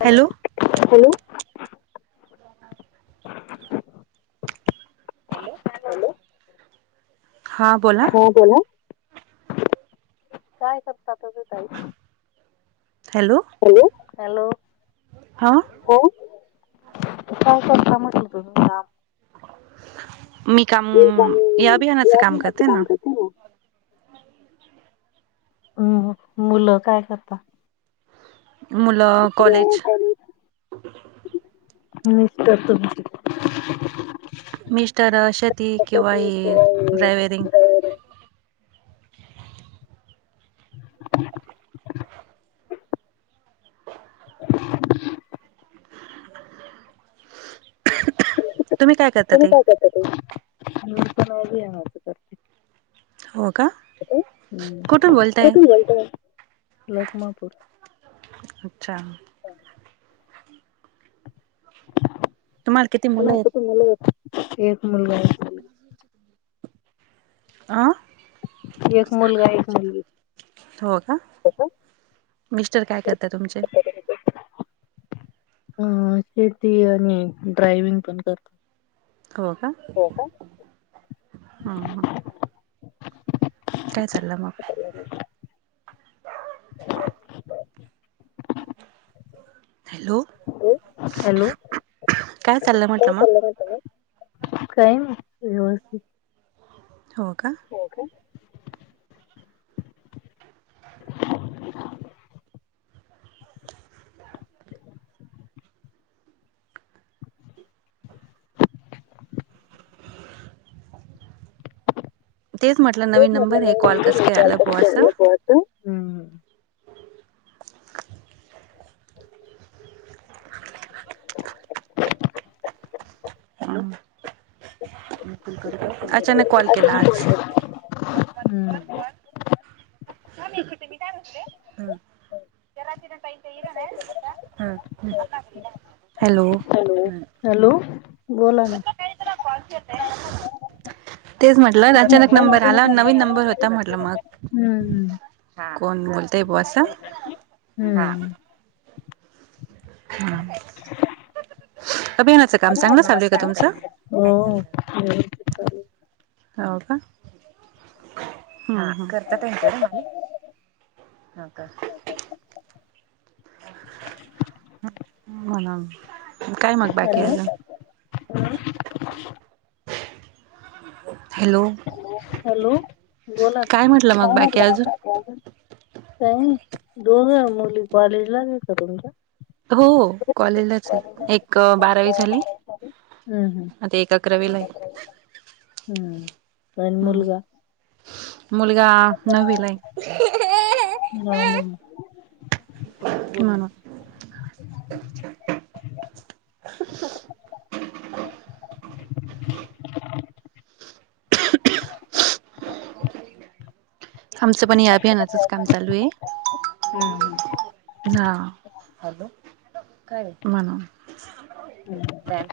Hello. हा बोला. हो बोला, काय करता तुम्ही ताई? Hello, hello. हा हो, काय करता म्हणलं तुम्हीं काम? म काम ए अ [inaudible] मन काम करते ना. हम, हम्म. मुलं काय करतात? मुलं... कॉलेज. ह [inaudible] [inaudible] नि्चिततचित [unintelligible] [inaudible] मिस्टर, शेती किंवा ही ड्राव्हरिंग. [unintelligible] [inaudible] [unintelligible] तुम्ही काय करता तुम् ताई काय करता? [inaudible] तूते हो.... का म्... कुठून बोलताय कठून जायत लखमापूर. अच्छा..... तुम्हाला किती मुलं कठ [inaudible] मु [inaudible] मु [inaudible] ह [unintelligible] [inaudible] आं..... एक मुलगा, एक मुलगी, हो का? मिस्टर काय करता तुमचे? ह... शेती आणि ड्रायविंग, पण करतो. हो.. का? हो... का? हा... ह... काय चाललं मग? [unintelligible] [inaudible] हॅलो हॅलो.... काय चाललं काय म्हटलं [inaudible] मग तुम्हीं. काय व्यवस्थित. हो.. का? ओ... काे? तेच म्हटलं. नवीन नंबर आहे. कॉल कस असं कायला. बोवा अस. [unintelligible] [inaudible] [unintelligible] अचानक कॉल केला नको आज. वाटत. हम्म... बी [unintelligible] मी काय म्हटले जराज [unintelligible] कायरा [unintelligible] हॅलो. हॅल, हॅलो, बोला ना. बाेत [inaudible] [unintelligible] तेच म्हटलं, अचानक नंबर आला नवीन नंबर होता म्हटलं मग. हम्म हा कोण बोलतय बो अस? हा. हम्म. हा, अभियानाच काम चांगलं चालूय का तुमचं? हो काय चा व्यवस्थित चालू हाव का. हम्म, हम्म करता [unintelligible] ते हो का. म्हणा मग काय म्हणता की अजून? हं. हॅलो. हॅलो, बोला, म्हटलं मग काय बाकी म्हटलं अजून? काही नाही दोघं मुली कॉलेज ला आहे का तुमच्या? हो कॉलेजलाच आहे एक बारावी झाली हम्म, आता एक अकरावीला आहे हम्म, हम्म. आणि हम्म, मुलगा मुलगा नविला आहे. गाणे [inaudible] हम्म. हह [inaudible] [unintelligible] आमचं पण या अभियानाचच काम चालू आहे. हा म्हणुन.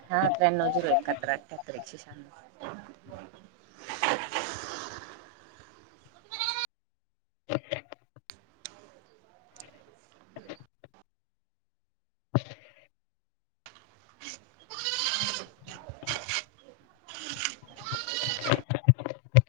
हा त्र्याण्णव झिरो एकाहत्तर अठ्याहत्तर एकशे शहाण्णव. ह [inaudible] त [inaudible] हह [inaudible]